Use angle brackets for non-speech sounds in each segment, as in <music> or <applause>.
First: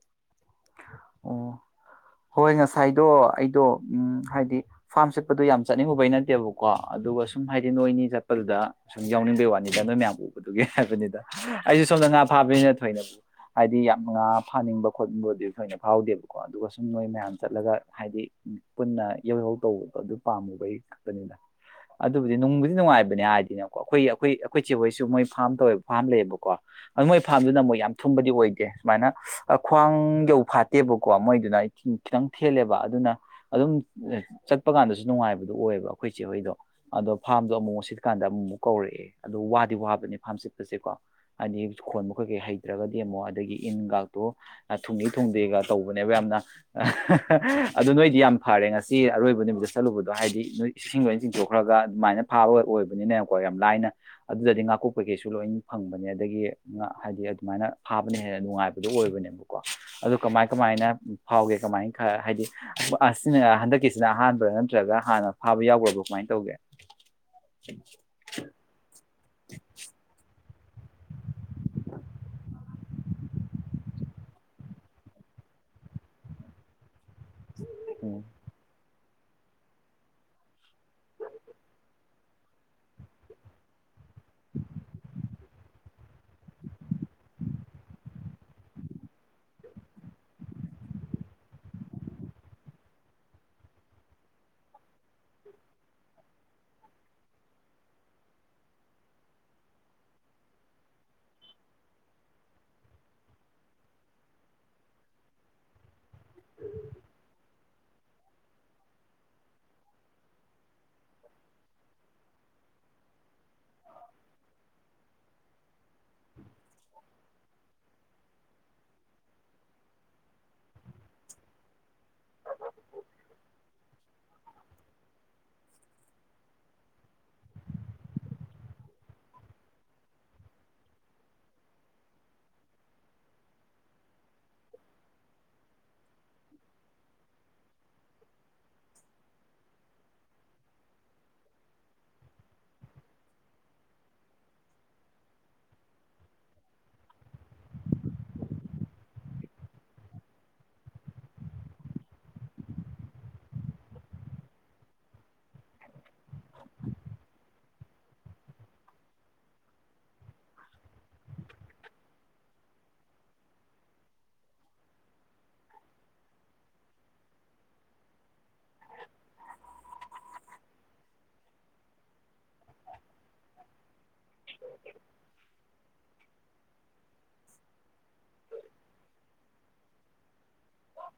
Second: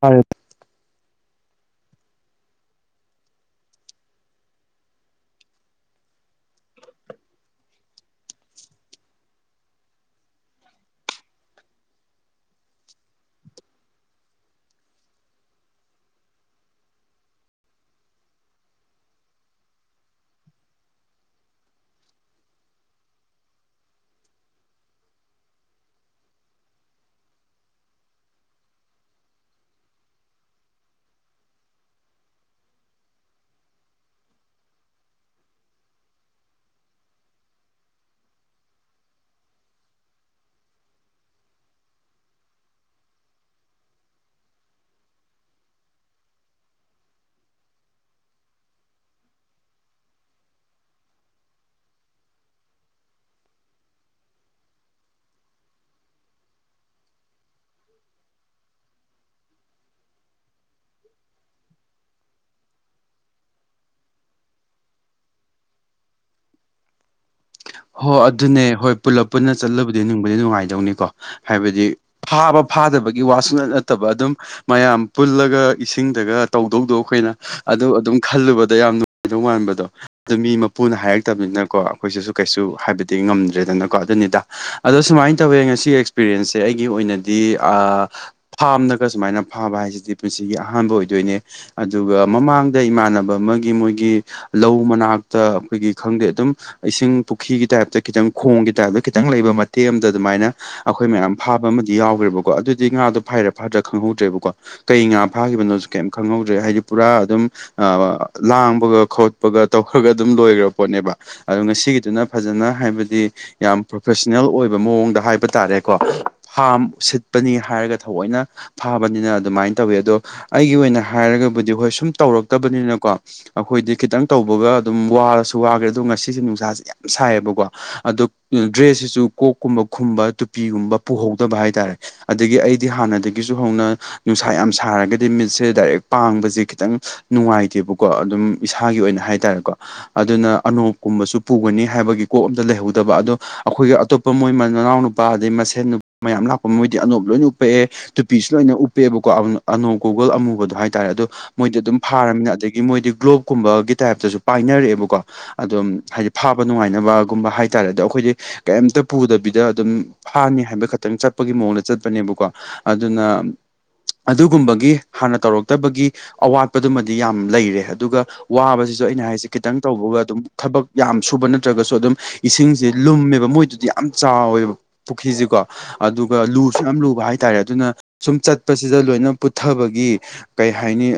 ꯍ ꯑꯣ <inaudible> ꯍꯣꯏ ꯉꯁꯥꯏꯗꯣ ꯑꯩꯗꯣ ꯎꯝ ꯍꯥꯏꯗꯤ ꯐꯥꯔꯝ ꯆꯠꯄꯗꯣ ꯌꯥꯝ ꯆꯠꯅꯤꯡꯉꯨꯕꯩ ꯅꯠꯇꯦꯕꯀꯣ ꯑꯗꯨꯒ ꯁꯨꯝ ꯍꯥꯏꯗꯤ ꯅꯣꯏꯅꯤ ꯆꯠꯄꯗꯨꯗ ꯁꯨꯝ ꯌꯥꯎꯅꯤꯡꯕꯩ ꯋꯥꯅꯤꯗ ꯅꯣꯏ ꯃꯌꯥꯝ ꯎꯕꯗꯨꯒꯤ ꯍꯥꯏꯕꯅꯤꯗ ꯑꯩꯁꯨ ꯁꯣꯝꯗ ꯉꯥ ꯐꯥꯕꯅ ꯊꯣꯏꯅꯦꯕꯨ ꯍꯥꯏꯗꯤ ꯌꯥꯝ ꯉꯥ ꯐꯥꯅꯤꯡꯕ ꯈꯣꯠꯅꯤꯡꯕꯗꯤ ꯊꯣꯏꯅ ꯐꯥꯎꯗꯦꯕꯀꯣ ꯑꯗꯨꯒ ꯁꯨꯝ ꯅꯣꯏ ꯃꯌꯥꯝ ꯆꯠꯂꯒ ꯍꯥꯏꯗꯤ ꯄꯨꯟꯅ ꯌꯧꯍꯧ ꯇꯧꯕꯗꯣ ꯑꯗꯨ ꯄꯥꯝꯃꯨꯕ ꯑꯩꯩ ꯀꯛꯇꯅꯤꯗ ꯑꯗꯨꯕꯨꯗꯤ ꯅꯨꯡꯕꯨꯗꯤ ꯅꯨꯡꯉꯥꯏꯕꯅꯦ ꯍꯥꯏꯗꯤꯅꯦꯀꯣ ꯑꯩꯈꯣꯏ ꯑꯩꯈꯣꯏ ꯑꯩꯈꯣꯏ ꯆꯦ ꯍꯣꯏꯁꯨ ꯃꯣꯏ ꯐꯥꯝ ꯇꯧꯦꯕ ꯐꯥꯔꯝ ꯂꯩꯌꯦꯕꯀꯣ ꯃꯣꯏ ꯐꯥꯝꯗꯨꯅ ꯃꯨꯣꯏ ꯌꯥꯝ ꯊꯨꯝꯕꯗꯤ ꯑꯣꯏꯗꯦ ꯁꯨꯃꯥꯏꯅ ꯈ꯭ꯋꯥꯡ ꯌ ꯐꯥꯠꯇꯦꯕꯀꯣ ꯃꯣꯏꯗꯨꯅ ꯑꯩ ꯈꯤꯇꯪ ꯊꯦꯜꯂꯦꯕ ꯑꯗꯨꯅ ꯑꯗꯨꯝ ꯆꯠꯄ ꯀꯥꯟꯗꯁꯨ ꯅꯨꯡꯉꯥꯏꯕꯗ ꯑꯗꯨ ꯑꯣꯏꯌꯦꯕ ꯑꯩꯈꯣꯏꯆꯦꯍꯣꯏꯗꯣ ꯑꯗꯣ ꯐꯥꯝꯗꯣ ꯑꯃꯨꯛ ꯁꯤꯠꯀꯥꯟꯗ ꯑꯃꯨꯛ ꯑꯃꯨꯛ ꯀꯧꯔꯑꯦꯗꯣ ꯋꯥꯗꯤ ꯋꯥꯕꯅꯤ ꯐꯥꯝ ꯆꯠꯄꯁꯦ ꯀꯣ ꯍꯥꯏꯗꯤ ꯈꯣꯟ ꯃꯈꯩ ꯀꯩ ꯍꯩꯇ꯭ꯔꯒꯗꯤ ꯑꯃꯨꯛ ꯑꯗꯒꯤ ꯏꯟꯒꯇꯨ ꯊ ꯊꯨꯡꯗꯦꯒ ꯇꯧꯕꯅꯦꯕ ꯌꯥꯝꯅ ꯑꯗꯨꯗ ꯅꯣꯏꯗꯤ ꯌꯥꯝ ꯐꯔꯦ ꯉꯁꯤ ꯑꯔꯣꯏꯕ ꯅꯨꯃꯤꯠꯇ ꯆꯠꯂꯨꯕꯗꯣ ꯍꯥꯏꯗꯤ ꯅꯣꯏ ꯏꯁꯤꯡ ꯂꯣꯏꯅ ꯆꯤꯡꯊꯣꯛꯈ꯭ꯔꯒ ꯑꯗꯨꯃꯥꯏꯅ ꯐꯥꯕ ꯑꯣꯏꯕꯅꯤꯅꯦꯕꯀꯣ ꯌꯥꯝ ꯂꯥꯏꯅ ꯑꯗꯨꯗꯗꯤ ꯉꯥꯀꯣꯛꯄꯒꯤ ꯁ ꯂꯣꯏ ꯐꯪꯕꯅꯦ ꯑꯗꯒꯤ ꯍꯥꯏꯗꯤ ꯑꯗꯨꯃꯥꯏꯅ ꯐꯥꯕꯅ ꯍꯦꯟꯅ ꯅꯨꯡꯉꯥꯏꯕꯗꯨꯣ ꯑꯣꯏꯕꯅꯦꯕꯀꯣ ꯑꯗꯨ ꯀꯃꯥꯏ ꯀꯃꯥꯏꯅ ꯐꯥꯎꯒꯦ ꯀꯃꯥꯏꯅ ꯈꯔ ꯍꯥꯏꯗꯤ ꯑꯁꯤꯅ ꯍꯟꯗꯛꯀꯤꯁꯤꯅ ꯑꯍꯥꯟꯕꯥ ꯅꯠꯇ꯭ꯔꯒ ꯒ ꯍꯥꯟꯅ ꯐꯥꯕ ꯌꯥꯎꯈ꯭ꯔꯕꯣ ꯀꯃꯥꯏꯅ ꯇꯧꯒꯦ ꯍꯣ ꯑꯗꯨꯅꯦ ꯍꯣꯏ ꯄꯨꯂꯞ ꯄꯨꯟꯅ ꯆꯠꯂꯨꯕꯗꯤ ꯅꯨꯡꯕꯗꯤ ꯅꯨꯡꯉꯥꯏꯇ ꯀꯩꯗꯧꯅꯤꯀꯣ ꯍꯥꯏꯕꯗꯤ ꯐꯥꯕ ꯐꯥꯗꯕꯒꯤ ꯋꯥꯁꯨꯅ ꯅꯠꯇꯕ ꯑꯗꯨꯝ ꯃꯌꯥꯝ ꯄꯨꯜꯂꯒ ꯏꯁꯤꯡꯗꯒ ꯇꯧꯗꯧꯗꯣ ꯑꯩꯈꯅ ꯑꯗꯨ ꯑꯗꯨꯝ ꯈꯜꯂꯨꯕ ꯌꯥꯝ ꯑꯗꯨꯗꯧ ꯃꯥꯟꯕꯗꯣ ꯑꯗꯨ ꯃꯤ ꯃꯄꯨꯅ ꯍꯥꯏꯔꯛꯇꯕꯅꯤꯅꯀꯣ ꯑꯩꯈꯣꯏꯁꯤꯁꯨ ꯀꯩꯁꯨ ꯍꯥꯏꯕꯗꯤ ꯉꯝꯗ꯭ꯔꯦꯗꯅ ꯀꯣ ꯑꯗꯨꯅꯤꯗ ꯑꯗꯣ ꯁꯨꯃꯥꯏꯅ ꯇꯧꯋꯦ ꯉꯁꯤꯒꯤ ꯑꯦꯛꯁꯄꯤꯔꯤꯌꯦꯟꯁꯁꯦ ꯑꯩꯒꯤ ꯑꯣꯏꯅꯗꯤ ꯐꯥꯝꯅꯒ ꯁꯨꯃꯥꯏꯅ ꯐꯥꯕ ꯍꯥꯏꯁꯤꯗꯤ ꯄꯨꯟꯁꯤ ꯁꯤꯒꯤ ꯑꯍꯥꯟꯕ ꯑꯣꯏꯗꯣꯏꯅꯦ ꯑꯗꯨꯒ ꯃꯃꯥꯡꯗ ꯏꯃꯥꯟꯅꯕ ꯑꯃꯒꯤ ꯃꯣꯏꯒꯤ ꯂꯧ ꯃꯅꯥꯛꯇ ꯇ ꯑꯩꯈꯣꯏꯒꯤ ꯈꯪꯗꯦ ꯑꯗꯨꯝ ꯏꯁꯤꯡ ꯄꯨꯈ꯭ꯔꯤꯒꯤ ꯇꯥꯏꯞꯇ ꯈꯤꯇꯪ ꯈꯣꯡꯒꯤ ꯇꯥꯏꯞꯇ ꯈꯤꯇꯪ ꯂꯩꯕ ꯃꯇꯦꯛ ꯑꯃꯗ ꯑꯗꯨꯃꯥꯏꯅ ꯑꯩꯈꯣꯏ ꯃꯌꯥꯝ ꯐꯥꯕ ꯑꯃꯗꯤ ꯌꯥꯎꯈ꯭ꯔꯦ ꯣ ꯑꯗꯨꯗꯤ ꯉꯥꯣ ꯐꯔ ꯐꯥꯗ꯭ꯔ ꯈꯪꯍꯧꯗ꯭ꯔꯕꯀꯣ ꯀꯩ ꯉꯥ ꯐꯥꯈꯤꯕꯅꯣꯁꯨ ꯀꯩꯝ ꯈꯪꯍꯧꯗ꯭ꯔꯦ ꯍꯥꯏꯗꯤ ꯄꯨꯔꯥ ꯑꯗꯨꯝ ꯂꯥꯡꯕꯒ ꯈꯣꯠꯄꯒ ꯇꯧꯈ꯭ꯔꯒ ꯑꯗꯨꯝ ꯂꯣꯏꯈ꯭ꯔꯕ ꯄꯣꯠꯅꯦꯕ ꯑꯗꯨ ꯉꯁꯤꯒꯤ ꯑꯗꯨꯅ ꯐꯖꯅ ꯍꯥꯏꯕꯗꯤ ꯌꯥꯝ ꯄ꯭ꯔꯣꯐꯦꯁꯅꯦꯜ ꯑꯣꯏꯕ ꯃꯑꯣꯡꯗ ꯍꯥꯏꯕ ꯇꯥꯔꯦꯀꯣ ꯍꯥꯝ ꯁꯤꯠꯄꯅꯤ ꯍꯥꯏꯔꯒ ꯊꯑꯣꯏꯅ ꯐꯥꯕꯅꯤꯅ ꯑꯗꯨꯃꯥꯏꯅ ꯇꯧꯋꯤ ꯑꯗꯣ ꯑꯩꯒꯤ ꯑꯣꯏꯅ ꯍꯥꯏꯔꯒꯕꯨꯗꯤ ꯍꯣꯏ ꯁ ꯑꯗꯨ ꯇꯧꯔꯛꯇꯕꯅꯤꯅꯀꯣ ꯑꯩꯈꯣꯏꯗꯤ ꯈꯤꯇꯪ ꯇꯧꯕꯒ ꯑꯗꯨꯝ ꯋꯥꯔꯁꯨ ꯋꯥꯈ꯭ꯔꯦ ꯑꯗꯣ ꯉꯁꯤꯁꯦ ꯅꯨꯡꯁꯥꯁꯦ ꯌꯥꯝ ꯁꯥꯏꯌꯦꯕꯀꯣ ꯑꯗꯣ ꯗ꯭ꯔꯦꯁꯁꯤꯁꯨ ꯀꯣꯛꯀꯨꯝꯕ ꯈꯨꯝꯕ ꯇꯨꯄꯤꯒꯨꯝꯕ ꯄꯨꯍꯧꯗꯕ ꯍꯥꯏꯇꯥꯔꯦ ꯑꯗꯒꯤ ꯑꯩꯗꯤ ꯍꯥꯟꯅꯗꯒꯤꯁꯨ ꯍꯧꯅ ꯅꯨꯡꯁꯥ ꯌꯥꯝ ꯁꯥꯔꯒꯗꯤ ꯃꯤꯠꯁꯦ ꯗꯥꯏꯔꯦꯛ ꯄꯥꯡꯕꯁꯦ ꯈꯤꯇꯪ ꯅꯨꯡꯉꯥꯏꯇꯦꯕꯀꯣ ꯑꯗꯨꯝ ꯏꯁꯥꯒꯤ ꯑꯣꯏꯅ ꯍꯥꯏꯇꯥꯔꯦꯀꯣ ꯑꯗꯨꯅ ꯑꯅꯣꯞꯀꯨꯝꯕꯁꯨ ꯄꯨꯒꯅꯤ ꯍꯥꯏ ꯍꯥꯏꯕꯒꯤ ꯀꯣꯛ ꯑꯝꯇ ꯂꯩꯍꯧꯗꯕ ꯑꯗꯣ ꯑꯩꯈꯣꯏꯒꯤ ꯑꯇꯣꯞꯄ ꯃꯣꯏ ꯃꯅꯥꯎ ꯅꯨꯄꯥ ꯑꯗꯩ ꯃꯁꯦꯟ ꯃꯌꯥꯝ ꯂꯥꯛꯄ ꯃꯣꯏ ꯑꯅꯧꯞ ꯂꯣꯏꯅ ꯎꯞꯄꯛꯑꯦ ꯇꯨꯄꯤꯁꯨ ꯂꯣꯏꯅ ꯎꯞꯄꯑꯦꯕꯀꯣ ꯑꯅꯧ ꯣꯒꯜ ꯑꯃꯨꯕꯗꯣ ꯍꯥꯏꯇꯥꯔꯦ ꯑꯣꯣꯏꯗꯤ ꯑꯗꯨꯝ ꯐꯥꯔꯕꯅꯤꯅ ꯑꯗꯒꯤ ꯃꯣꯏꯗꯤ ꯒ꯭ꯂꯣꯞꯀꯨꯝꯕꯒꯤ ꯇꯥꯏꯞꯇꯁꯨ ꯄꯥꯏꯅꯔꯛꯑꯦꯕꯀꯣ ꯑꯗꯨꯝ ꯍꯥꯏꯗꯤꯥ ꯅꯨꯡꯉꯥꯏꯅꯕꯒꯨꯝꯕ ꯍꯥꯏꯇꯥꯔꯦ ꯑꯗꯣ ꯑꯩꯈꯣꯏꯗꯤ ꯀꯩꯝꯇ ꯄꯨꯗꯕꯤꯗ ꯑꯗꯨꯝ ꯐꯥꯅꯤ ꯍꯥꯏꯕ ꯈꯛꯇꯪ ꯆꯠꯄꯒꯤ ꯃꯑꯣꯡꯗ ꯆꯠꯄꯅꯦꯕꯀꯣ ꯑꯗꯨꯅ ꯑꯗꯨꯒꯨꯝꯕꯒꯤ ꯍꯥꯟꯅ ꯇꯧꯔꯛꯇꯕꯒꯤ ꯑꯋꯥꯠꯄꯗꯨꯃꯗꯤ ꯌꯥꯝ ꯂꯩꯔꯦ ꯑꯗꯨꯒ ꯋꯥꯕꯁꯤ ꯁꯨ ꯑꯩꯅ ꯍꯥꯏꯁꯦ ꯈꯤꯇꯪ ꯇꯧꯕꯒ ꯑꯗꯨꯝ ꯊꯕꯛ ꯌꯥꯝ ꯁꯨꯕ ꯅꯠꯇ꯭ꯔꯒꯁꯨ ꯑꯗꯨꯝ ꯏꯁꯤꯡꯁꯦ ꯂꯨꯝꯃꯦꯕ ꯃꯣꯏꯗꯨꯗꯤ ꯌꯥꯝ ꯆꯥꯎꯋꯦꯕ ꯄꯨꯈ꯭ꯔꯤꯁꯤꯦꯀꯣ ꯑꯗꯨ ꯑꯗꯨꯒ ꯂꯨꯁꯨ ꯌꯥꯝ ꯂꯨꯕ ꯍꯥꯏꯇꯥꯔꯦ ꯑꯗꯨꯅ ꯁꯨꯝ ꯆꯠꯄꯁꯤꯗ ꯂꯣꯏꯅ ꯄꯨꯊꯕꯒꯤ ꯀꯩ ꯍꯥꯏꯅꯤ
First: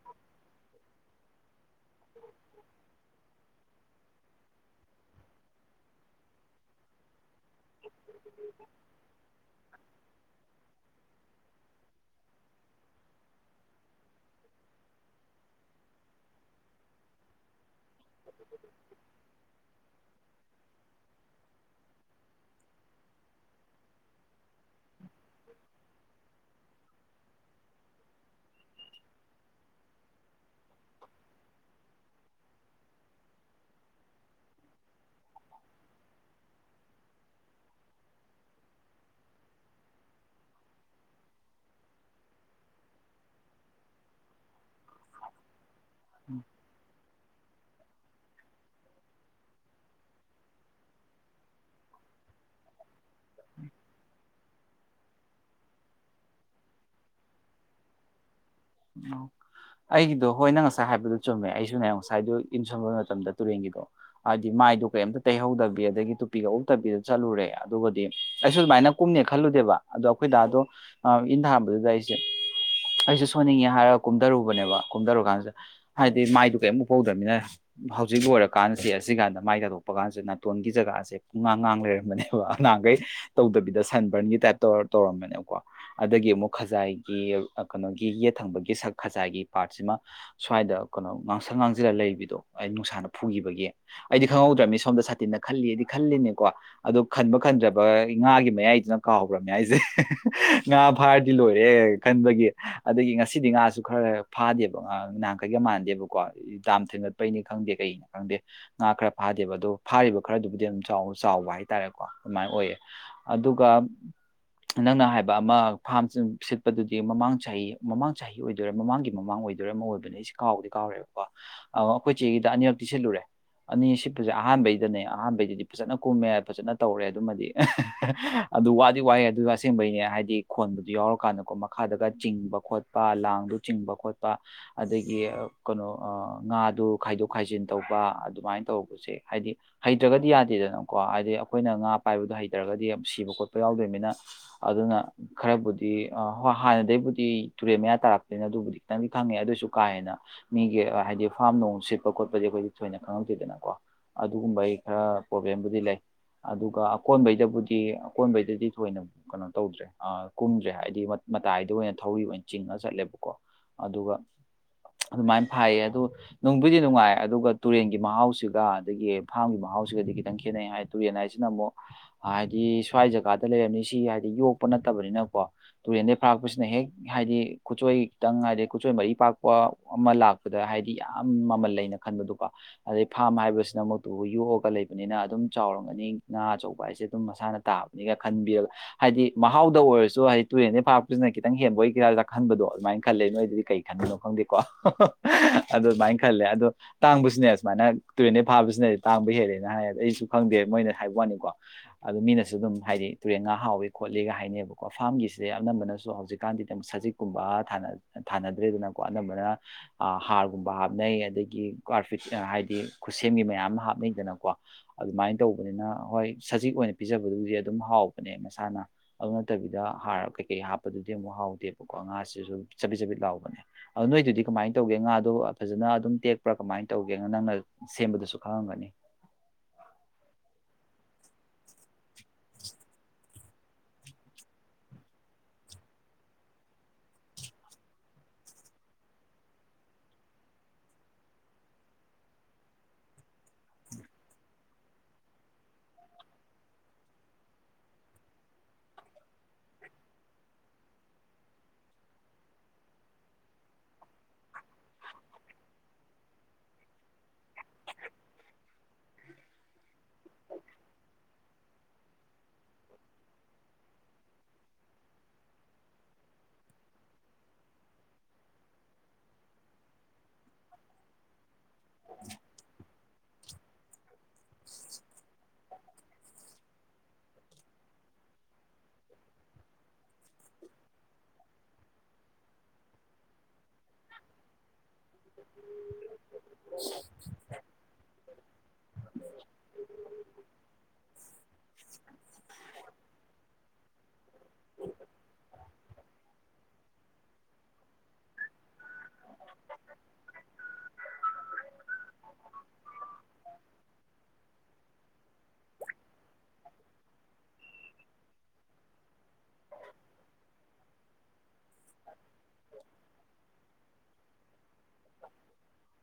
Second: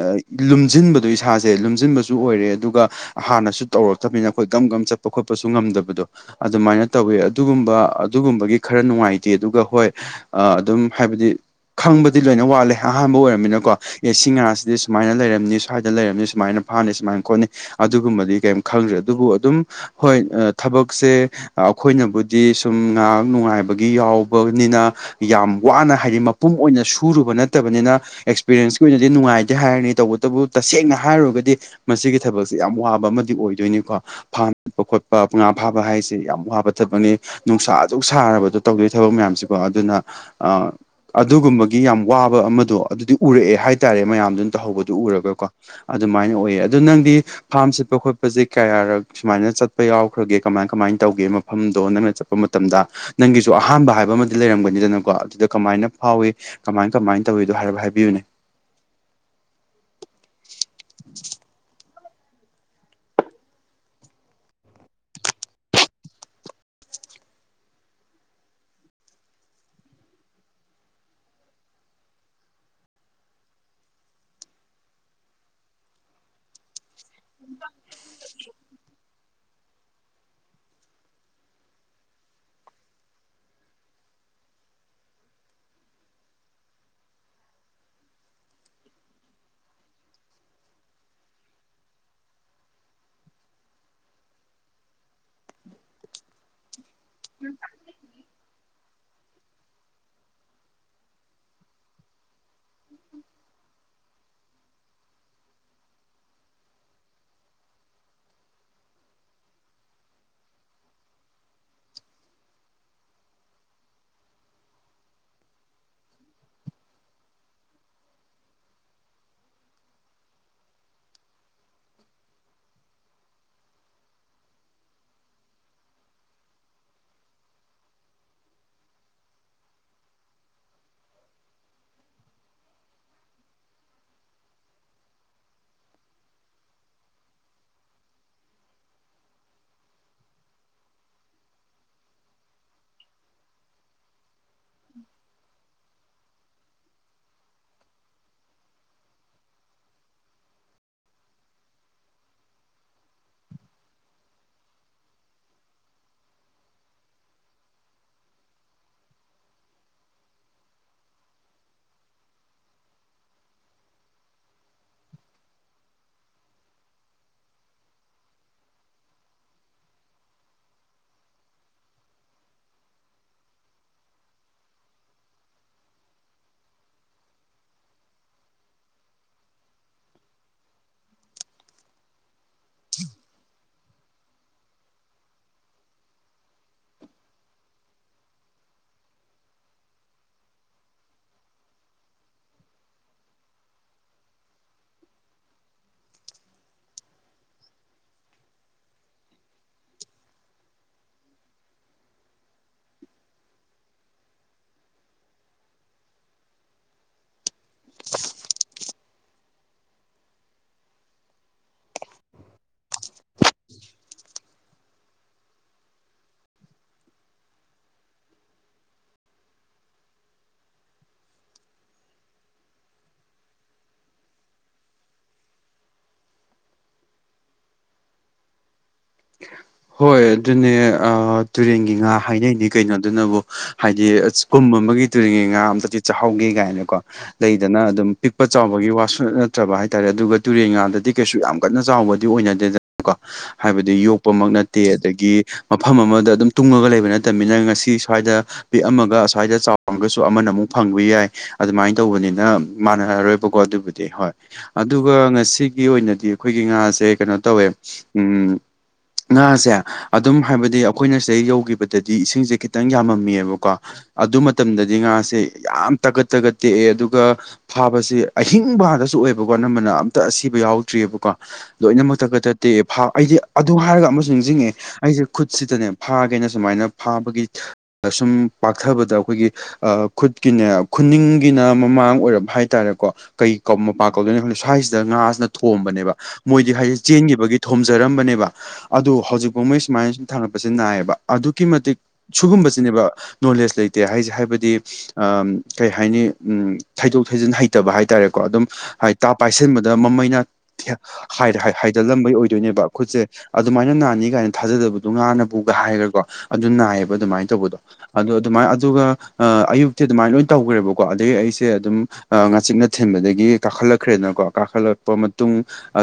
ꯂꯨꯝꯁꯤꯟꯕꯗꯣ ꯏꯁꯥꯁꯦ ꯂꯨꯝꯁꯤꯟꯕꯁꯨ ꯑꯣꯏꯔꯦ ꯑꯗꯨꯒ ꯍꯥꯟꯅꯁꯨ ꯇꯧꯔꯛꯇꯕꯅꯤꯅ ꯑꯩꯈꯣꯏ ꯀꯝ ꯀꯒꯝ ꯆꯞ ꯄꯣꯛꯈꯣꯠꯄꯁꯨ ꯉꯝꯗꯕꯗꯣ ꯑꯗꯨꯃꯥꯏꯅ ꯇꯧꯋꯦ ꯑꯗꯨꯒꯨꯝꯕ ꯑꯗꯨꯒꯨꯝꯕꯒꯤ ꯈꯔ ꯅꯨꯡꯉꯥꯏꯇꯦ ꯑꯗꯨꯒ ꯍꯣꯏ ꯑ ꯑꯗꯨꯝ ꯍꯥꯏꯕꯗꯤ ꯈꯪꯕꯗꯤ ꯂꯣꯏꯅ ꯋꯥꯠꯂꯦ ꯑꯍꯥꯟꯕ ꯑꯣꯏꯔꯝꯃꯤꯅꯀꯣ ꯑꯦ ꯁꯤ ꯉꯥꯁꯤꯗꯤ ꯁꯨꯃꯥꯏꯅ ꯂꯩꯔꯝꯅꯤ ꯁ꯭ꯋꯥꯏꯗ ꯂꯩꯔꯝꯅꯤ ꯁꯨꯃꯥꯏꯅ ꯝ ꯐꯥꯅꯤ ꯁꯨꯃꯥꯏꯅ ꯈꯣꯠꯅꯤ ꯑꯗꯨꯒꯨꯝꯕꯗꯤ ꯀꯩꯝ ꯈꯪꯗ꯭ꯔꯦ ꯑꯗꯨꯕꯨ ꯑꯗꯨꯝ ꯍꯣꯏ ꯊꯕꯛꯁꯦ ꯑꯩꯈꯣꯏꯅꯕꯨꯗꯤ ꯁꯨꯝ ꯉꯥꯏꯍꯥꯛ ꯅꯨꯡꯉꯥꯏꯕꯒꯤ ꯌꯥꯎꯕꯅꯤꯅ ꯌꯥꯝ ꯋꯥꯅ ꯍꯥꯏꯗꯤ ꯃꯄꯨꯝ ꯑꯣꯏꯅ ꯁꯨꯔꯨꯕ ꯅꯠꯇꯕꯅꯤꯅ ꯑꯦꯛꯁꯄꯤꯔꯦꯟꯁꯀꯤ ꯑꯣꯏꯅꯗꯤ ꯅꯨꯡꯉꯥꯏꯇꯦ ꯍꯥꯏꯔꯅꯤꯅ ꯇꯧꯕꯇꯕꯨ ꯇꯁꯦꯡꯅ ꯍꯥꯏꯔꯨꯔꯒꯗꯤ ꯃꯁꯤꯒꯤ ꯊꯕꯛꯁ ꯌꯥꯝ ꯋꯥꯕ ꯑꯃꯗꯤ ꯑꯣꯏꯗꯣꯏꯅꯤꯣ ꯆꯠꯄ ꯈꯣꯠꯄ ꯄꯉꯥ ꯐꯥꯕ ꯍꯥꯏꯁꯦ ꯌꯥꯝ ꯋꯥꯕ ꯊꯠꯄꯅꯤ ꯅꯨꯡꯁꯥ ꯑꯗꯨ ꯁꯥꯔꯕꯗꯣ ꯇꯧꯗꯣꯏ ꯊꯕꯛ ꯃꯌꯥꯝꯁꯤꯀꯣ ꯑꯗꯨꯅ ꯑ ꯑꯗꯨꯒꯨꯝꯕꯒꯤ ꯌꯥꯝ ꯋꯥꯕ ꯑꯃꯗꯣ ꯑꯗꯨꯗꯤ ꯎꯔꯛꯑꯦ ꯍꯥꯏꯇꯥꯔꯦ ꯃꯌꯥꯝꯗꯨꯅ ꯇꯧꯍꯧꯕꯗ ꯑꯗꯨ ꯎꯔꯒꯀꯣ ꯑꯗꯨꯃꯥꯏꯅ ꯑꯣꯏꯌꯦ ꯑꯗꯨꯗꯣ ꯅꯪꯗꯤ ꯐꯥꯔꯝ ꯁꯤꯠꯄ ꯈꯣꯠꯄꯁꯦ ꯀꯌꯥꯔ ꯁꯨꯃꯥꯏꯅ ꯆꯠꯄ ꯌꯥꯎꯈ꯭ꯔꯒꯦ ꯀꯃꯥꯏ ꯀꯃꯥꯏꯅ ꯇꯧꯒꯦ ꯃꯐꯝꯗꯣ ꯅꯪꯅ ꯆꯠꯄ ꯃꯇꯝꯗ ꯅꯪꯒꯤꯁꯨ ꯑꯍꯥꯟꯕ ꯍꯥꯏꯕ ꯑꯃꯗꯤ ꯂꯩꯔꯝꯒꯅꯤꯗꯅꯀꯣ ꯑꯗꯨꯗ ꯀꯃꯥꯏꯅ ꯐꯥꯎꯏ ꯀꯃꯥꯏ ꯀꯃꯥꯏꯅ ꯇꯧꯏꯤꯣ ꯍꯥꯏ ꯍꯥꯏꯕꯤꯌꯨꯅꯦ ꯑꯩꯒꯤꯗꯣ ꯍꯣꯏ ꯅꯪ ꯉꯁꯥꯏ ꯍꯥꯏꯕꯗꯣ ꯆꯨꯝꯃꯦ ꯑꯩꯁꯨꯅꯦ ꯉꯁꯥꯏꯗꯣ ꯏꯟꯁꯣꯟꯕ ꯃꯇꯝꯗ ꯇꯨꯔꯦꯟꯒꯤꯗꯣ ꯍꯥꯏꯗꯤ ꯃꯥꯏꯗꯣ ꯀꯩꯝꯇ ꯇꯩꯍꯧꯗꯕꯤ ꯑꯗꯒꯤ ꯇꯨꯄꯤꯒ ꯎꯞꯕꯤꯗ ꯆꯠꯂꯨꯔꯦ ꯑꯗꯨꯒꯗꯤ ꯑꯩꯁꯨ ꯑꯗꯨꯃꯥꯏꯅ ꯀꯨꯝꯅꯦ ꯈꯜꯂꯨꯗꯦꯕ ꯑꯗꯣ ꯑꯩꯈꯣꯏꯗ ꯑꯗꯣ ꯏꯟꯊꯥꯕꯗꯨꯗ ꯑꯩꯁꯦ ꯎ ꯑꯩꯁꯨꯦ ꯁꯣꯟꯅꯤꯡꯉꯦ ꯍꯥꯏꯔꯒ ꯀꯨꯝꯊꯔꯨꯕꯅꯦꯕ ꯀꯨꯝꯊꯔꯨ ꯀꯥꯟꯁꯤꯗ ꯍꯥꯏꯗꯤ ꯃꯥꯏꯗꯨ ꯀꯩꯃꯨꯛ ꯍꯧꯗꯃꯤꯅ ꯍꯧꯖꯤꯛ ꯂꯣꯏꯔꯀꯥꯟꯗꯗꯤ ꯑꯁꯤꯀꯥꯟꯗ ꯃꯥꯏ ꯇꯥꯗꯣꯛꯄ ꯀꯥꯟꯁꯤꯗ ꯅꯥꯇꯣꯟꯒꯤ ꯖꯒꯥꯁꯦ ꯄꯨꯡꯉꯥꯡ ꯉꯥꯡ ꯂꯩꯔꯝꯕꯅꯦꯕ ꯑꯉꯥꯡꯈꯩ ꯇꯧꯗꯕꯤꯗ ꯇ ꯑ ꯑꯃꯛꯩꯅ ꯌꯦ ꯊꯪꯕꯒꯤ ꯁꯛ ꯈꯖꯥꯏꯒꯤ ꯄꯥꯔꯠꯁꯤꯃ ꯁ꯭ꯋꯥꯏꯗ ꯀꯩꯅꯣ ꯉꯥꯡꯁ ꯉꯥꯡꯁꯤꯜꯂꯒ ꯂꯩꯕꯤꯗꯣ ꯑꯩ ꯅꯨꯡꯁꯥ ꯐꯨꯈꯤꯕꯒꯤ ꯑꯩꯗꯤ ꯈꯪꯍꯧꯗ꯭ꯔꯕꯅꯤ ꯁꯣꯝꯗ ꯁꯥꯇꯤꯟꯅ ꯈꯜꯂꯤꯗꯤ ꯈꯜꯂꯤꯅꯦꯀꯣ ꯑꯗꯣ ꯈꯟꯕ ꯈꯟꯗ꯭ꯔꯕ ꯉꯥꯒꯤ ꯃꯌꯥꯏꯗꯨꯅ ꯀꯥꯎꯍ꯭ꯔꯕꯅꯤ ꯍꯥꯏꯁꯦ ꯉꯥ ꯐꯥꯔꯗꯤ ꯂꯣꯏꯔꯦ ꯈꯟꯕꯒꯤ ꯑꯗꯒꯤ ꯉꯁꯤꯗꯤ ꯉꯥꯁꯨ ꯈꯔ ꯐꯥꯗꯦꯕ ꯉꯥ ꯉꯍ ꯀꯩꯀ ꯃꯥꯟꯗꯦꯕꯀꯣ ꯌꯥꯝꯥꯝ ꯊꯒꯠꯄꯩꯅꯤ ꯈꯪꯗꯦ ꯀꯩ ꯀꯅ ꯈꯪꯗꯦ ꯉꯥ ꯈꯔ ꯐꯥꯗꯦꯕ ꯑꯗꯣ ꯐꯥꯔꯤꯕ ꯈꯔꯗꯨꯕꯨꯗꯤ ꯑꯗꯨꯝ ꯆꯥꯎ ꯆꯥꯎꯕ ꯍꯥꯏꯇꯥꯔꯦꯀꯣ ꯑꯗꯨꯃꯥꯏꯅ ꯑꯣꯏꯌꯦ ꯑꯗꯨꯒ ꯅꯪꯅ ꯍꯥꯏꯕ ꯑꯃ ꯐꯥꯝ ꯁꯤꯠꯄꯗꯨꯗꯤ ꯃꯃꯥꯡ ꯆꯍꯤ ꯃꯃꯥꯡ ꯆꯍꯤ ꯑꯣꯏꯗꯣꯏꯔꯥ ꯃꯃꯥꯡꯒꯤ ꯃꯃꯥꯡ ꯑꯣꯏꯗꯣꯏꯔꯥ ꯑꯃ ꯑꯣꯏꯕꯅ ꯑꯩꯁꯦ ꯀꯥꯎꯗꯤ ꯀꯥꯎꯔꯦꯕꯀꯣ ꯑꯩꯈꯣꯏ ꯆꯦꯒꯤꯗ ꯑꯅꯤꯔꯛ ꯇꯤꯁꯜꯂꯨꯔꯦ ꯑꯅꯤ ꯁꯤꯄꯁꯦ ꯑꯍꯥꯟꯕꯩꯗꯅꯦ ꯑꯍꯥꯟꯕꯩꯗꯗꯤ ꯐꯖꯅ ꯀꯨꯝꯃꯦ ꯐꯖꯅ ꯇꯧꯔꯦ ꯑꯗꯨꯃꯗꯤ ꯑꯗꯨ ꯋꯥꯗꯤ ꯋꯥꯏꯦ ꯑꯗꯨ ꯑꯁꯦꯡꯕꯩꯅꯦ ꯍꯥꯏꯗꯤ ꯈꯣꯟꯕꯗꯨ ꯌꯥꯎꯔꯀꯥꯟꯗꯀꯣ ꯃꯈꯥꯗꯒ ꯆꯤꯡꯕ ꯈꯣꯠꯄ ꯂꯥꯡꯗꯨ ꯆꯤꯡꯕ ꯈꯣꯠꯄ ꯑꯗꯒꯤ ꯀꯩꯅꯣ ꯉꯥꯗꯨ ꯈꯥꯏꯗꯣꯛ ꯈꯥꯏꯖꯤꯟ ꯇ ꯑꯗꯨ ꯇꯔ ꯍꯥꯏ ꯍ꯭ꯔꯅꯣ ꯍꯥꯏ ꯑꯩꯅ ꯉ ꯑꯣꯏꯔꯒꯗꯤ ꯌꯥꯝ ꯁꯤꯕ ꯈꯣꯠꯄ ꯌꯥꯎꯗꯣꯏꯅꯤꯅ ꯑꯗꯨꯅ ꯈꯔꯕꯨꯗꯤ ꯍꯣꯏ ꯍꯥꯟꯅꯗꯒꯤꯩꯕꯨꯗꯤ ꯇꯨꯔꯦꯟ ꯃꯌꯥ ꯇꯥꯔꯛꯄꯅꯤꯅ ꯑꯗꯨꯕꯨꯗꯤ ꯈꯤꯇꯪꯗꯤ ꯈꯪꯉꯦ ꯑꯗꯨꯑꯣꯏꯁꯨ ꯀꯥ ꯍꯦꯟꯅ ꯃꯤꯒꯤ ꯍꯥꯏꯗꯤ ꯐꯥꯔꯝ ꯅꯣꯡ ꯁꯤꯠꯄ ꯈꯣꯠꯄꯁ ꯑꯩꯗꯤ ꯁꯣꯏꯅ ꯈꯪꯉꯝꯗꯦꯗꯅꯀꯣ ꯑꯗꯨꯒꯨꯝꯕ ꯑꯩ ꯈꯔ ꯄ꯭ꯔꯣꯕ꯭ꯂꯦꯝꯕꯨꯗꯤ ꯂꯩ ꯑꯗꯨꯒ ꯑꯀꯣꯟꯕꯩꯗꯕꯨꯗꯤ ꯑꯀꯣꯟꯕꯩꯗꯗꯤ ꯊꯣꯏꯅ ꯀꯩꯅꯣ ꯇꯧꯗ꯭ꯔꯦ ꯀꯨꯝꯗ꯭ꯔꯦ ꯍꯥꯏꯕꯗꯤ ꯃꯇꯥꯏꯗ ꯑꯣꯏꯅ ꯊꯧꯔꯤ ꯑꯣꯏꯅ ꯆꯤꯡꯉ ꯆꯠꯂꯦꯕꯀꯣ ꯑꯗꯨꯒ ꯑꯗꯨꯃꯥꯏꯅ ꯐꯥꯏꯌꯦ ꯑꯗꯨꯣ ꯅꯨꯡꯕꯨꯗꯤ ꯅꯨꯡꯉꯥꯏ ꯑꯗꯨꯒ ꯇꯨꯔꯦꯟꯒꯤ ꯃꯍꯥꯎꯁꯤꯒ ꯑꯗꯒꯤꯝ ꯐꯥꯝꯒꯤ ꯃꯍꯥꯎ ꯥꯎꯁꯤꯒꯗꯤ ꯈꯤꯇꯪ ꯈꯦꯠꯅꯩ ꯍꯥꯏꯗꯤ ꯇꯨꯔꯦꯟ ꯍꯥꯏꯁꯤꯅ ꯑꯃꯨꯛ ꯍꯥꯏꯗꯤ ꯁ꯭ꯋꯥꯏ ꯖꯒꯥꯗ ꯂꯩꯔꯝꯅꯤ ꯁꯤ ꯍꯥꯏꯗꯤ ꯌꯣꯛꯄꯅ ꯅꯠꯇꯕꯅꯤꯅꯀꯣ ꯇꯨꯔꯦꯟꯗꯒꯤ ꯐꯥꯔꯛꯄꯁꯤꯅ ꯍꯦꯛ ꯍꯥꯏꯗꯤ ꯈꯨꯠꯆꯣꯏ ꯈꯤꯇꯪ ꯍꯥꯏꯗꯤ ꯈꯨꯠꯆꯣꯏ ꯃꯔꯤ ꯄꯥꯛꯄ ꯑꯃ ꯂꯥꯛꯄꯗ ꯍꯥꯏꯗꯤ ꯌꯥꯝ ꯃꯃꯜ ꯂꯩꯅ ꯈꯟꯕꯗꯨꯀꯣ ꯑꯗꯩ ꯐꯥꯝ ꯍꯥꯏꯕꯁꯤ ꯁꯤꯅꯃꯛꯇꯨꯕꯨ ꯌꯣꯛꯑꯒ ꯂꯩꯕꯅꯤꯅ ꯑꯗꯨꯝ ꯆꯥꯎꯔꯝꯒꯅꯤ ꯉꯥ ꯑꯆꯧꯕ ꯍꯥꯏꯁꯦ ꯑꯗꯨꯝ ꯃꯁꯥꯅ ꯇꯥꯕꯅꯤꯒ ꯈꯟꯕꯤꯔꯒ ꯍꯥꯏꯗꯤ ꯃꯍꯥꯎꯗ ꯑꯣꯏꯔꯁꯨ ꯍꯥꯏꯗꯤ ꯇꯨꯔꯦꯟꯅꯤ ꯐꯥꯔꯄꯁꯤꯅ ꯈꯤꯇꯪ ꯍꯦꯟꯕꯣꯏ ꯍꯤꯗ ꯆꯥꯛꯍꯟꯕꯗꯣ ꯑꯗꯨꯃꯥꯏꯅ ꯈꯜꯂꯦ ꯅꯣꯏꯗꯗꯤ ꯀꯩ ꯈꯟꯕꯅꯣ ꯈꯪꯗꯦꯀꯣ ꯑꯗꯨ ꯑꯗꯨꯃꯥꯏꯅ ꯈꯜꯂꯦ ꯑꯗꯣ ꯇꯥꯡꯕꯁꯤꯅꯦ ꯁꯨꯃꯥꯏꯅ ꯇꯨꯔꯦꯟꯗꯩ ꯐꯥꯕꯁꯤꯅꯗꯤ ꯇꯥꯡꯕ ꯍꯦꯜꯂꯦꯅ ꯍꯥꯏꯗꯤ ꯑꯩꯁꯨ ꯈꯪꯗꯦ ꯃꯣꯏꯅ ꯍꯥꯏꯕ ꯋꯥꯅꯤꯀꯣ ꯑꯗꯨ ꯃꯤꯅꯁꯨ ꯑꯗꯨꯝ ꯍꯥꯏꯗꯤ ꯇꯨꯔꯦꯟ ꯉꯥ ꯍꯥꯎꯋ ꯈꯣꯠꯂꯤꯒ ꯍꯥꯏꯅꯕꯀꯣ ꯐꯥꯝꯒꯤꯁꯦ ꯑꯅꯝꯕꯅꯁꯨ ꯍꯧꯖꯤꯛꯀꯥꯟꯗꯤ ꯁꯖꯤꯛꯀꯨꯝꯕ ꯊꯥꯅꯗ꯭ꯔꯦꯗꯅꯀꯣ ꯑꯅꯝꯕꯅ ꯍꯥꯔꯒꯨꯝꯕ ꯍꯥꯞꯅꯩ ꯑꯗꯒꯤ <unintelligible> ꯍꯥꯏꯗꯤ ꯈꯨꯠꯁꯦꯝꯒꯤ ꯃꯌꯥꯝ ꯑꯃ ꯍꯥꯞꯅꯩꯗꯅꯀꯣ ꯑꯗꯨꯃꯥꯏꯅ ꯇꯧꯕꯅꯤꯅ ꯍꯣꯏ ꯑꯣꯏꯅ ꯄꯤꯖꯕꯗꯨꯗꯤ ꯑꯗꯨꯝ ꯍꯥꯎꯕꯅꯦ ꯃꯁꯥꯅ ꯑꯗꯨ ꯅꯠꯇꯕꯤꯗ ꯍꯥꯔ ꯀꯩꯀꯩ ꯍꯥꯞꯄꯗꯨꯗꯤ ꯑꯃꯨꯛ ꯍꯥꯎꯗꯦ ꯀꯣ ꯉꯥꯁꯤꯁꯨ ꯆꯥꯄꯤꯠ ꯆꯥꯕꯤꯠ ꯂꯥꯎꯕꯅꯦ ꯑꯣ ꯅꯣꯏꯗꯨꯗꯤ ꯀꯃꯥꯏꯅ ꯇꯧꯒꯦ ꯉꯥꯗꯣ ꯐꯖꯅ ꯑꯗꯨꯝ ꯇꯦꯛꯄ꯭ꯔ ꯀꯃꯥꯏꯅ ꯇꯧꯒꯦꯅ ꯅꯪꯅ ꯁꯦꯝꯕꯗꯨꯁꯨ ꯈꯪꯉꯝꯒꯅꯤ ꯑ ꯍꯣꯏ ꯑꯗꯨꯅꯦ ꯇꯨꯔꯦꯟꯒꯤ ꯉꯥ ꯍꯥꯏꯅꯩꯅꯤ ꯀꯩꯅꯣ ꯑꯗꯨꯅꯕꯨ ꯍꯥꯏꯗꯤ ꯀꯨꯝ ꯝꯕꯒꯤ ꯇꯨꯔꯤꯉꯩ ꯉꯥ ꯑꯝꯇꯗꯤ ꯆꯥꯛꯍꯥꯎꯒꯦ ꯀꯥꯏꯅꯀꯣ ꯂꯩꯗꯅ ꯑꯗꯨꯝ ꯄꯤꯛꯄ ꯆꯥꯎꯕꯒꯤ ꯋꯥꯁꯨ ꯅꯠꯇ꯭ꯔꯕ ꯍꯥꯏꯇꯥꯔꯦ ꯑꯗꯨꯒ ꯇꯨꯔꯦꯟ ꯉꯥꯗꯗꯤ ꯀꯩꯁꯨ ꯌꯥꯝ ꯀꯟꯅ ꯆꯥꯎꯕꯗꯤ ꯑꯣꯏꯅꯗꯦꯗꯅꯀꯣ ꯍꯥꯏꯕꯗꯤ ꯌꯣꯛꯄꯃꯛ ꯅꯠꯇꯦ ꯑꯗꯒꯤ ꯃꯐꯝ ꯑꯃꯗ ꯑꯗꯨꯝ ꯇꯨꯡꯉꯒ ꯂꯩꯕ ꯅꯠꯇꯝꯅꯤꯅ ꯉꯁꯤ ꯁ꯭ꯋꯥꯏꯗ ꯑꯃꯒ ꯑꯁ꯭ꯋꯥꯏꯗ ꯆꯥꯎꯔꯒꯁꯨ ꯑꯃꯅ ꯑꯃꯨꯛ ꯐꯪꯕ ꯌꯥꯏ ꯑꯗꯨꯃꯥꯏꯅ ꯇꯧꯕꯅꯤꯅ ꯃꯥꯟꯅꯔꯔꯣꯏꯕꯀꯣ ꯑꯗꯨ ꯗꯤ ꯍꯣꯏ ꯑꯗꯨꯒ ꯉꯁꯤꯒꯤ ꯑꯣꯏꯅꯗꯤ ꯑꯈꯣꯏꯒꯤ ꯉꯥꯁꯦ ꯀꯩꯅꯣ ꯇꯧꯋꯦ ꯎꯝ <unintelligible> ꯉꯥꯁꯦ ꯑꯗꯨꯝ ꯍꯥꯏꯕꯗꯤ ꯑꯈꯣꯏꯅ ꯁꯤꯗꯩ ꯌꯧꯒꯤꯈꯤꯕꯗꯗꯤ ꯏꯁꯤꯡꯁꯦ ꯈꯤꯇꯪ ꯌꯥꯝꯃꯝꯃꯤꯑꯕꯀꯣ ꯑꯗꯨ ꯃꯇꯝꯗꯗꯤ ꯉꯥꯁꯦ ꯌꯥꯝ ꯇꯥꯒꯠ ꯇꯒꯠ ꯇꯦꯛꯑꯦ ꯑꯗꯨꯒ ꯐꯥꯕꯁꯤ ꯑꯍꯤꯡꯕꯗꯁꯨ ꯑꯣꯏ ꯑꯣꯏꯕꯀꯣ ꯑꯅꯝꯕꯅ ꯑꯝꯇ ꯑꯁꯤꯕ ꯌꯥꯎꯗ꯭ꯔꯤꯑꯕꯀꯣ ꯂꯣꯏꯅꯃꯛ ꯇꯒꯠꯇ ꯇꯦꯛꯑꯦ ꯑꯩꯗꯤ ꯑꯗꯨ ꯍꯥꯏꯔꯒ ꯑꯃꯁꯨ ꯅꯤꯡꯁꯤꯡꯉꯛꯑꯦ ꯑꯩꯁꯦ ꯈꯨꯠꯁꯤꯗꯅꯦ ꯐꯥꯒꯦꯅ ꯁꯨꯃꯥꯏꯅ ꯐꯥꯕꯒꯤ ꯁꯨꯝ ꯄꯥꯛꯊꯕꯗ ꯑꯈꯣꯏꯒꯤ ꯈꯨꯠꯀꯤꯅꯦ ꯈꯨꯅꯤꯡꯒꯤꯅ ꯃꯃꯥꯡ ꯑꯣꯏꯔꯝ ꯍꯥꯏꯇꯥꯔꯦꯀꯣ ꯀꯩ ꯃꯄꯥ ꯀꯧꯗꯣꯏꯅ ꯈꯪꯗꯦ ꯁ꯭ꯋꯥꯏꯁꯤꯗ ꯉꯥꯁꯤꯅ ꯊꯣꯝꯕꯅꯦꯕ ꯃꯣꯏꯗꯤ ꯍꯥꯏꯗꯤ ꯆꯦꯟꯒꯤꯕꯒꯤ ꯊꯣꯝꯖꯔꯝꯕꯅꯦꯕ ꯑꯗꯨ ꯍꯧꯖꯤꯛꯐꯥꯎ ꯃꯩ ꯁꯨꯃꯥꯏꯅ ꯁꯨꯝ ꯊꯥꯡꯒꯠꯄꯁꯦ ꯅꯥꯏꯌꯦꯕ ꯑꯗꯨꯛꯀꯤ ꯃꯇꯤꯛ ꯁꯨꯒꯨꯝꯕꯁꯤꯅꯦꯕ ꯅꯣꯂꯦꯖ ꯂꯩꯇꯦ ꯍꯥꯏꯁꯦ ꯍꯥꯏꯕꯗꯤ ꯀꯩ ꯍꯥꯏꯅꯤ ꯎꯝ ꯊꯩꯗꯣꯛ ꯊꯩꯖꯤꯟ ꯍꯩꯇꯕ ꯍꯥꯏꯇꯥꯔꯦꯀꯣ ꯑꯗꯨꯝ ꯍꯥꯏ ꯇꯥꯞ ꯄꯥꯏꯁꯤꯟꯕꯗ ꯃꯃꯩꯅ ꯍꯥꯏꯗꯜꯂꯝꯕꯒꯤ ꯑꯣꯏꯗꯣꯏꯅꯦꯕ ꯈꯨꯠꯁꯦ ꯑꯗꯨꯃꯥꯏꯅ ꯅꯥꯅꯤ ꯀꯥꯏꯅ ꯊꯥꯖꯗꯕꯗꯣ ꯉꯥꯅꯕꯨꯒ ꯍꯥꯏꯔꯀꯣ ꯑꯗꯨ ꯅꯥꯏꯌꯦꯕ ꯑꯗꯨꯃꯥꯏ ꯇꯧꯕꯗꯣ ꯑꯗꯣ ꯑꯗꯨꯃꯥꯏ ꯑꯗꯨꯒ ꯑꯌꯨꯛꯇꯤ ꯑꯗꯨꯃꯥꯏꯅ ꯂꯣꯏꯅ ꯇꯧꯒ꯭ꯔꯦꯕꯀꯣ ꯑꯗꯨꯗꯩ ꯑꯩꯁꯦ ꯑꯗꯨꯝ ꯉꯥꯆꯤꯛꯅ ꯊꯤꯟꯕꯗꯩ ꯀꯥꯈꯠꯂꯛꯈ꯭ꯔꯦꯅꯀꯣ ꯀꯥꯈꯠꯂꯛꯄ ꯃꯇꯨꯡ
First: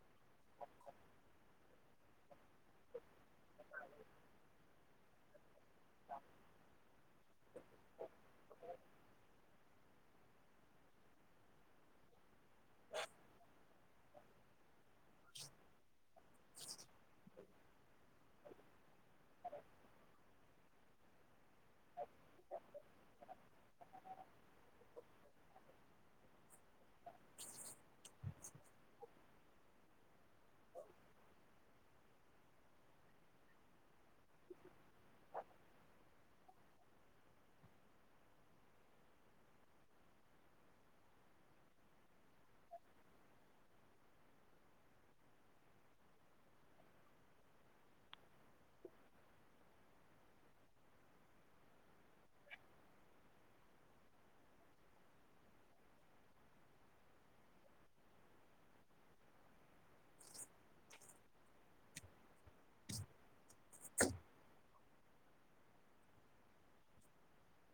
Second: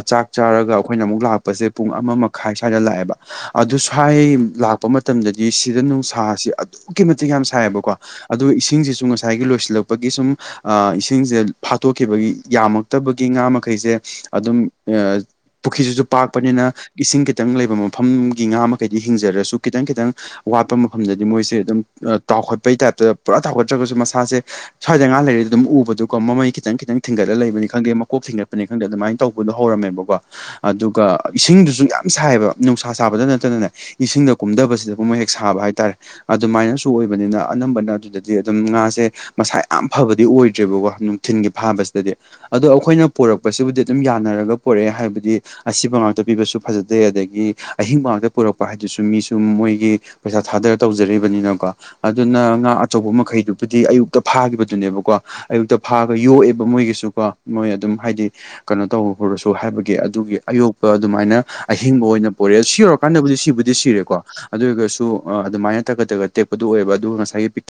ꯆꯥꯛ ꯆꯥꯔꯒ ꯑꯈꯣꯏꯅ ꯑꯃꯨꯛ ꯂꯥꯛꯄꯁꯦ ꯄꯨꯡ ꯑꯃ ꯃꯈꯥꯏ ꯁ꯭ꯋꯥꯏꯗ ꯂꯥꯛꯑꯦꯕ ꯑꯗꯨ ꯁ꯭ꯋꯥꯏ ꯂꯥꯛꯄ ꯃꯇꯝꯗꯗꯤ ꯁꯤꯗ ꯅꯨꯡꯁꯥꯁꯤ ꯑꯗꯨꯛꯀꯤ ꯃꯇꯤꯛ ꯌꯥꯝ ꯁꯥꯏꯌꯦꯕꯀꯣ ꯑꯗꯣ ꯏꯁꯤꯡꯁꯤꯁꯨ ꯉꯁꯥꯏꯒꯤ ꯂꯣꯏꯁꯤꯜꯂꯛꯄꯒꯤ ꯁꯨꯝ ꯒ ꯏꯁꯤꯡꯁꯦ ꯐꯥꯠꯇꯣꯛꯈꯤꯕꯒꯤ ꯌꯥꯝꯃꯛꯇꯕꯒꯤ ꯉꯥ ꯃꯈꯩꯁꯦ ꯑꯗꯨꯝ ꯄꯨꯈ꯭ꯔꯤꯁꯤꯁꯨ ꯄꯥꯛꯄꯅꯤꯅ ꯏꯁꯤꯡ ꯈꯤꯇꯪ ꯂꯩꯕ ꯃꯐꯝꯒꯤ ꯉꯥ ꯃꯈꯩꯗꯤ ꯍꯤꯡꯖꯔꯁꯨ ꯈꯤꯇꯪ ꯈꯤꯇꯪ ꯋꯥꯠꯄ ꯃꯐꯝꯗꯗꯤ ꯃꯣꯏꯁꯦ ꯑꯗꯨꯝ ꯇꯥꯎꯈꯠꯄꯩ ꯇꯥꯏꯞꯇꯗ ꯄꯨꯔꯥ ꯇꯥꯎꯈꯠꯇ꯭ꯔꯒꯁꯨ ꯃꯁꯥꯁꯦ ꯁ꯭ꯋꯥꯏꯗ ꯉꯥ ꯂꯩꯔꯦꯗꯤ ꯑꯗꯨꯝ ꯎꯕꯗꯨꯀꯣ ꯃꯃꯩ ꯈꯤꯇꯪ ꯈꯤꯇꯪ ꯈꯤꯇꯪ ꯊꯤꯡꯒꯠꯂ ꯂꯩꯕꯅꯤ ꯈꯪꯗꯦ ꯃꯀꯣꯛ ꯊꯤꯟ ꯈꯪꯗꯦ ꯑꯗꯨꯃꯥꯏꯅ ꯇꯧꯕꯗꯣ ꯍꯧꯔꯝꯃꯦꯕꯀꯣ ꯑꯗꯨꯒ ꯏꯁꯤꯡꯗꯨꯁꯨ ꯌꯥꯝ ꯁꯥꯏꯌꯦꯕ ꯅꯨꯡꯁꯥ ꯁꯥꯕꯗ ꯅꯠꯇꯅꯅꯦ ꯏꯁꯤꯡꯗ ꯀꯨꯝꯊꯕꯁꯤꯗ ꯃꯣꯏ ꯍꯦꯛ ꯁꯥꯕ ꯍꯥꯏꯇꯥꯔꯦ ꯑꯗꯨꯃꯥꯏꯅ ꯁꯨ ꯑꯣꯏꯕꯅꯤꯅ ꯑꯅꯝꯕꯅ ꯑꯗꯨꯗꯗꯤ ꯑꯗꯨꯝ ꯉꯥꯁꯦ ꯃꯁꯥ ꯌꯥꯝ ꯐꯕꯗꯤ ꯑꯣꯏꯗ꯭ꯔꯦꯕꯀꯣ ꯅꯨꯡꯊꯤꯟꯒꯤ ꯐꯥꯕꯁꯦ ꯑꯗꯣ ꯑꯈꯣꯏꯅ ꯄꯣꯔꯛꯄꯁꯤꯕꯨꯗꯤ ꯑꯗꯨꯝ ꯌꯥꯅꯔꯒ ꯄꯨꯔꯛꯑꯦ ꯍꯥꯏꯕꯗꯤ ꯑꯁꯤꯕ ꯉꯥꯛꯇ ꯄꯤꯕꯁꯨ ꯐꯖꯗꯦ ꯑꯗꯒꯤ ꯑꯍꯤꯡ ꯉꯥꯛꯇ ꯄꯨꯔꯛꯄ ꯍꯥꯏꯗꯨꯁꯨ ꯃꯤꯁꯨ ꯃꯣꯏꯒꯤ ꯄꯩꯁꯥ ꯊꯥꯗꯔ ꯇꯧꯖꯔꯤꯕꯅꯤꯅꯀꯣ ꯑꯗꯨꯅ ꯉꯥ ꯑꯆꯧꯕ ꯃꯈꯩꯗꯨꯕꯨꯗꯤ ꯑꯌꯨꯛꯇ ꯐꯥꯒꯤꯕꯗꯨꯅꯦꯕꯀꯣ ꯑꯌꯨꯛꯇ ꯐꯥꯒ ꯌꯣꯛꯑꯦꯕ ꯃꯣꯏꯒꯤꯁꯨ ꯀꯣ ꯃꯣꯏ ꯑꯗꯨꯝ ꯍꯥꯏꯗꯤ ꯀꯩꯅꯣ ꯇꯧꯔꯨꯔꯁꯨ ꯍꯥꯏꯕꯒꯤ ꯑꯗꯨꯒꯤ ꯑꯌꯣꯛꯄ ꯑꯗꯨꯃꯥꯏꯅ ꯑꯍꯤꯡꯕ ꯑꯣꯏꯅ ꯄꯨꯔꯛꯑꯦ ꯁꯤ ꯌꯧꯔꯀꯥꯟꯗꯕꯨꯗꯤ ꯁꯤꯕꯨꯗꯤ ꯁꯤꯔꯦꯀꯣ ꯑꯗꯨ ꯑꯣꯏꯔꯒꯁꯨ ꯑꯗꯨꯃꯥꯏꯅ ꯇꯒꯠ ꯇꯒꯠ ꯇꯦꯛ ꯄꯗꯨ ꯑꯣꯏꯕ ꯑꯗꯨꯒ ꯉꯁꯥꯏꯒꯤ ꯄꯤꯛ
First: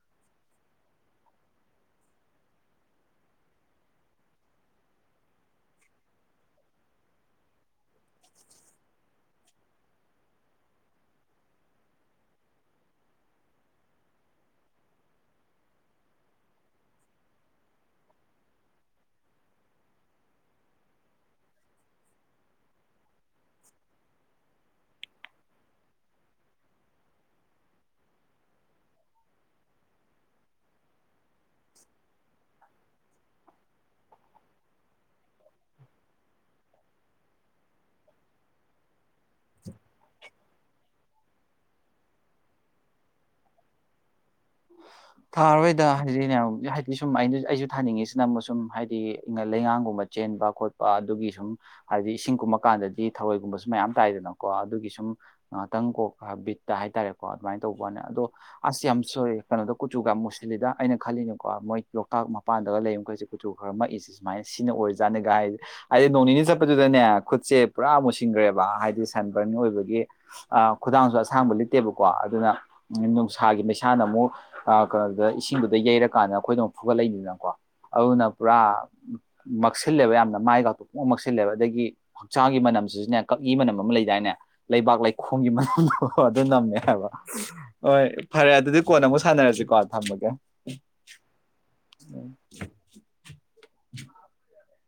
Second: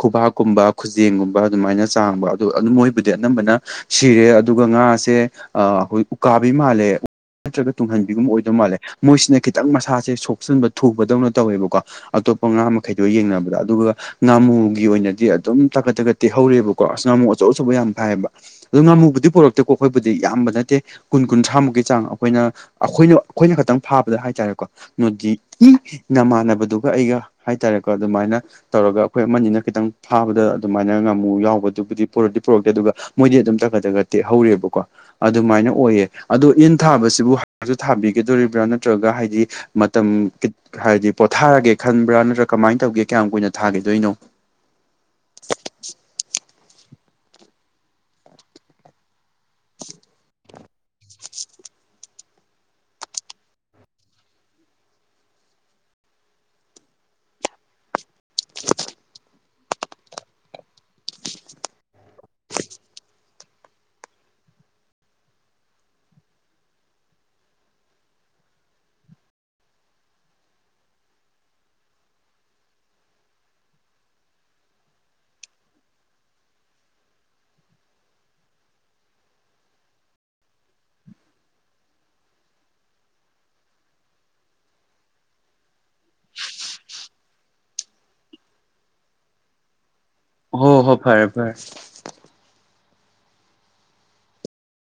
ꯈꯨꯕꯥꯛꯀꯨꯝꯕ ꯈꯨꯖꯦꯡꯒꯨꯝꯕ ꯑꯗꯨꯃꯥꯏꯅ ꯆꯥꯡꯕ ꯑꯗꯨ ꯑꯗꯨ ꯃꯣꯏꯕꯨꯗꯤ ꯑꯅꯝꯕꯅ ꯁꯤꯔꯦ ꯑꯗꯨꯒ ꯉꯥꯁꯦ ꯑꯈꯣꯏ ꯎꯀꯥꯕꯤ ꯃꯥꯜꯂꯦ ꯅꯠꯇ꯭ꯔꯒ ꯇꯨꯡꯍꯟꯕꯤꯒꯨꯝꯕ ꯑꯣꯏꯗꯧ ꯃꯥꯜꯂꯦ ꯃꯣꯏꯁꯤꯅ ꯈꯤꯇꯪ ꯃꯁꯥꯁꯦ ꯁꯣꯛꯆꯟꯕ ꯊꯨꯕꯗꯧꯅ ꯇꯧꯋꯦꯕꯀꯣ ꯑꯇꯣꯞꯄ ꯉꯥ ꯃꯈꯩꯗꯣ ꯌꯦꯡꯅꯕꯗ ꯑꯗꯨꯒ ꯉꯥꯃꯨꯒꯤ ꯑꯣꯏꯅꯗꯤ ꯑꯗꯨꯝ ꯇꯥꯒꯠ ꯇꯒꯠ ꯇꯦꯛ ꯍꯧꯔꯤꯕꯀꯣ ꯑꯁ ꯉꯥꯃꯨ ꯑꯆꯧ ꯑꯆꯧꯕ ꯌꯥꯝ ꯐꯥꯏꯕ ꯑꯗꯨꯣ ꯉꯥꯃꯨꯕꯨꯗꯤ ꯄꯨꯔꯛꯇꯦꯀꯣ ꯑꯈꯣꯏꯕꯨꯗꯤ ꯌꯥꯝꯕ ꯅꯠꯇꯦ ꯀꯨꯟ ꯀꯨꯟꯊ꯭ꯔꯥꯃꯨꯛꯀꯤ ꯆꯥꯡ ꯑꯈꯣꯏꯅ ꯑꯈꯣꯏꯅ ꯑꯈꯣꯏꯅ ꯈꯛꯇꯪ ꯐꯥꯕꯗ ꯍꯥꯏꯇꯥꯔꯦꯀꯣ ꯅꯣꯏꯗꯤ ꯅꯃꯥꯟꯅꯕꯗꯨꯒ ꯑꯩꯒ ꯍꯥꯏꯇꯥꯔꯦ ꯑꯗꯨꯃꯥꯏꯅ ꯇꯧꯔꯒ ꯑꯈꯣꯏ ꯑꯃꯅꯤꯅ ꯈꯤꯇꯪ ꯐꯥꯕꯗ ꯑꯗꯨꯃꯥꯏꯅ ꯉꯝꯃꯨ ꯌꯥꯎꯕꯗꯨꯕꯨꯗꯤ ꯄꯨꯔꯛꯇꯤ ꯄꯨꯔꯛꯇꯦ ꯑꯗꯨꯒ ꯃꯣꯏꯗꯤ ꯑꯗꯨꯝ ꯇꯥꯒꯠ ꯇꯒꯠ ꯇꯦꯛ ꯍꯧꯔꯤꯕꯀꯣ ꯑꯗꯨꯃꯥꯏꯅ ꯑꯣꯏꯌꯦ ꯑꯗꯣ ꯏꯟ ꯊꯥꯕꯁꯤꯕꯨ ꯊꯥꯕꯤꯒꯗꯣꯔꯤꯕ꯭ꯔꯥ ꯅꯠꯇ꯭ꯔꯒ ꯍꯥꯏꯗꯤ ꯃꯇꯝ ꯍꯥꯏꯗꯤ ꯄꯣꯊꯥꯔꯒꯦ ꯈꯟꯕ꯭ꯔꯥ ꯅꯠꯇ꯭ꯔꯒ ꯀꯃꯥꯏꯅ ꯇꯧꯒꯦ ꯀꯌꯥꯝ ꯀꯨꯏꯅ ꯊꯥꯈꯤꯗꯣꯏꯅꯣ ꯊꯥꯔꯣꯏꯗ ꯍꯥꯏꯗꯤ ꯍꯥꯏꯗꯤ ꯁꯨꯝ ꯑꯩꯁꯨ ꯊꯥꯅꯤꯡꯉꯤꯁꯤꯅ ꯑꯃꯨꯛ ꯁꯨꯝ ꯍꯥꯏꯗꯤ ꯂꯩꯉꯥꯡꯒꯨꯝꯕ ꯆꯦꯟꯕ ꯈꯣꯠꯄ ꯑꯗꯨꯒꯤ ꯁꯨꯝ ꯍꯥꯏꯗꯤ ꯏꯁꯤꯡ ꯀꯨꯝꯃ ꯀꯥꯟꯗꯗꯤ ꯊꯔꯣꯏꯒꯨꯝꯕꯁꯨ ꯃꯌꯥꯝ ꯇꯥꯏꯗꯅꯀꯣ ꯑꯗꯨꯒꯤ ꯁꯨꯝ ꯉꯍꯥꯛꯇꯪ ꯀꯣꯛ ꯕꯤꯠꯇ ꯍꯥꯏꯇꯥꯔꯦ ꯀꯣ ꯑꯗꯨꯃꯥꯏꯅ ꯇꯧꯕꯋꯥꯅꯦ ꯑꯗꯣ ꯑꯁ ꯌꯥꯝ ꯁꯣꯏ ꯀꯩꯅꯣꯗ ꯀꯨꯆꯨꯒ ꯃꯨꯁꯤꯜꯂꯤꯗ ꯑꯩꯅ ꯈꯜꯂꯤꯅꯤꯀꯣ ꯃꯣꯏ ꯂꯣꯛꯇꯥꯛ ꯃꯄꯥꯟꯗꯒ ꯂꯩꯕ ꯈꯩꯁꯦ ꯀꯨꯆꯨ ꯈꯔ ꯃꯛꯏꯁꯦ ꯁꯨꯃꯥꯏ ꯁꯤꯅ ꯑꯣꯏꯖꯥꯠꯅꯤꯒꯥꯏ ꯍꯥꯏꯗꯤ ꯅꯣꯡ ꯅꯤꯅꯤ ꯆꯠꯄꯗꯨꯗꯅꯦ ꯈꯨꯠꯁꯦ ꯄꯨꯔꯥ ꯃꯨꯁꯤꯟꯈ꯭ꯔꯦꯕ ꯍꯥꯏꯗꯤ ꯁꯟꯕꯔꯟ ꯀꯩꯅꯣꯑꯣꯏꯕꯒꯤ ꯑ ꯈꯨꯗꯥꯡꯁꯨ ꯑꯁꯥꯡꯕ ꯂꯤꯠꯇꯦꯕꯀꯣ ꯑꯗꯨꯅ ꯎꯝ ꯅꯨꯡꯁꯥꯒꯤ ꯃꯩꯁꯥꯅ ꯑꯃꯨꯛ ꯑꯀꯩꯅꯣꯗ ꯏꯁꯤꯡꯗꯨꯗ ꯌꯩꯔꯀꯥꯟꯗ ꯑꯩꯈꯣꯏꯗ ꯑꯃꯨ ꯐꯨꯒꯠꯂꯛꯏꯅꯤꯗꯅꯀꯣ ꯑꯗꯨꯅ ꯄꯨꯔꯥ ꯃꯛꯁꯤꯜꯂꯦꯕ ꯌꯥꯝꯅ ꯃꯥꯏ ꯀꯥꯛꯇ ꯄꯨꯡ ꯃꯛꯁꯤꯜꯂꯦꯕ ꯑꯗꯒꯤ ꯍꯛꯆꯥꯡꯒꯤ ꯃꯅ ꯁꯤꯁꯤꯅꯦ ꯀꯛꯏ ꯃꯅꯝ ꯑꯃ ꯂꯩꯗꯥꯏꯅꯦ ꯂꯩꯕꯥꯛ ꯂꯩꯈꯣꯒꯤ ꯃꯝꯗꯣ ꯑꯗꯨ ꯅꯝꯃꯦ ꯍꯥꯏꯕ ꯍꯣꯏ ꯐꯔꯦ ꯑꯗꯨꯗꯤ ꯀꯣꯟꯅ ꯑꯃꯨꯛ ꯁꯅꯔꯁꯤꯀꯣ ꯊꯃꯒꯦ ꯍꯣ ꯍꯣ ꯐꯔꯦ ꯐꯔꯦ ꯎ <unintelligible> <inaudible>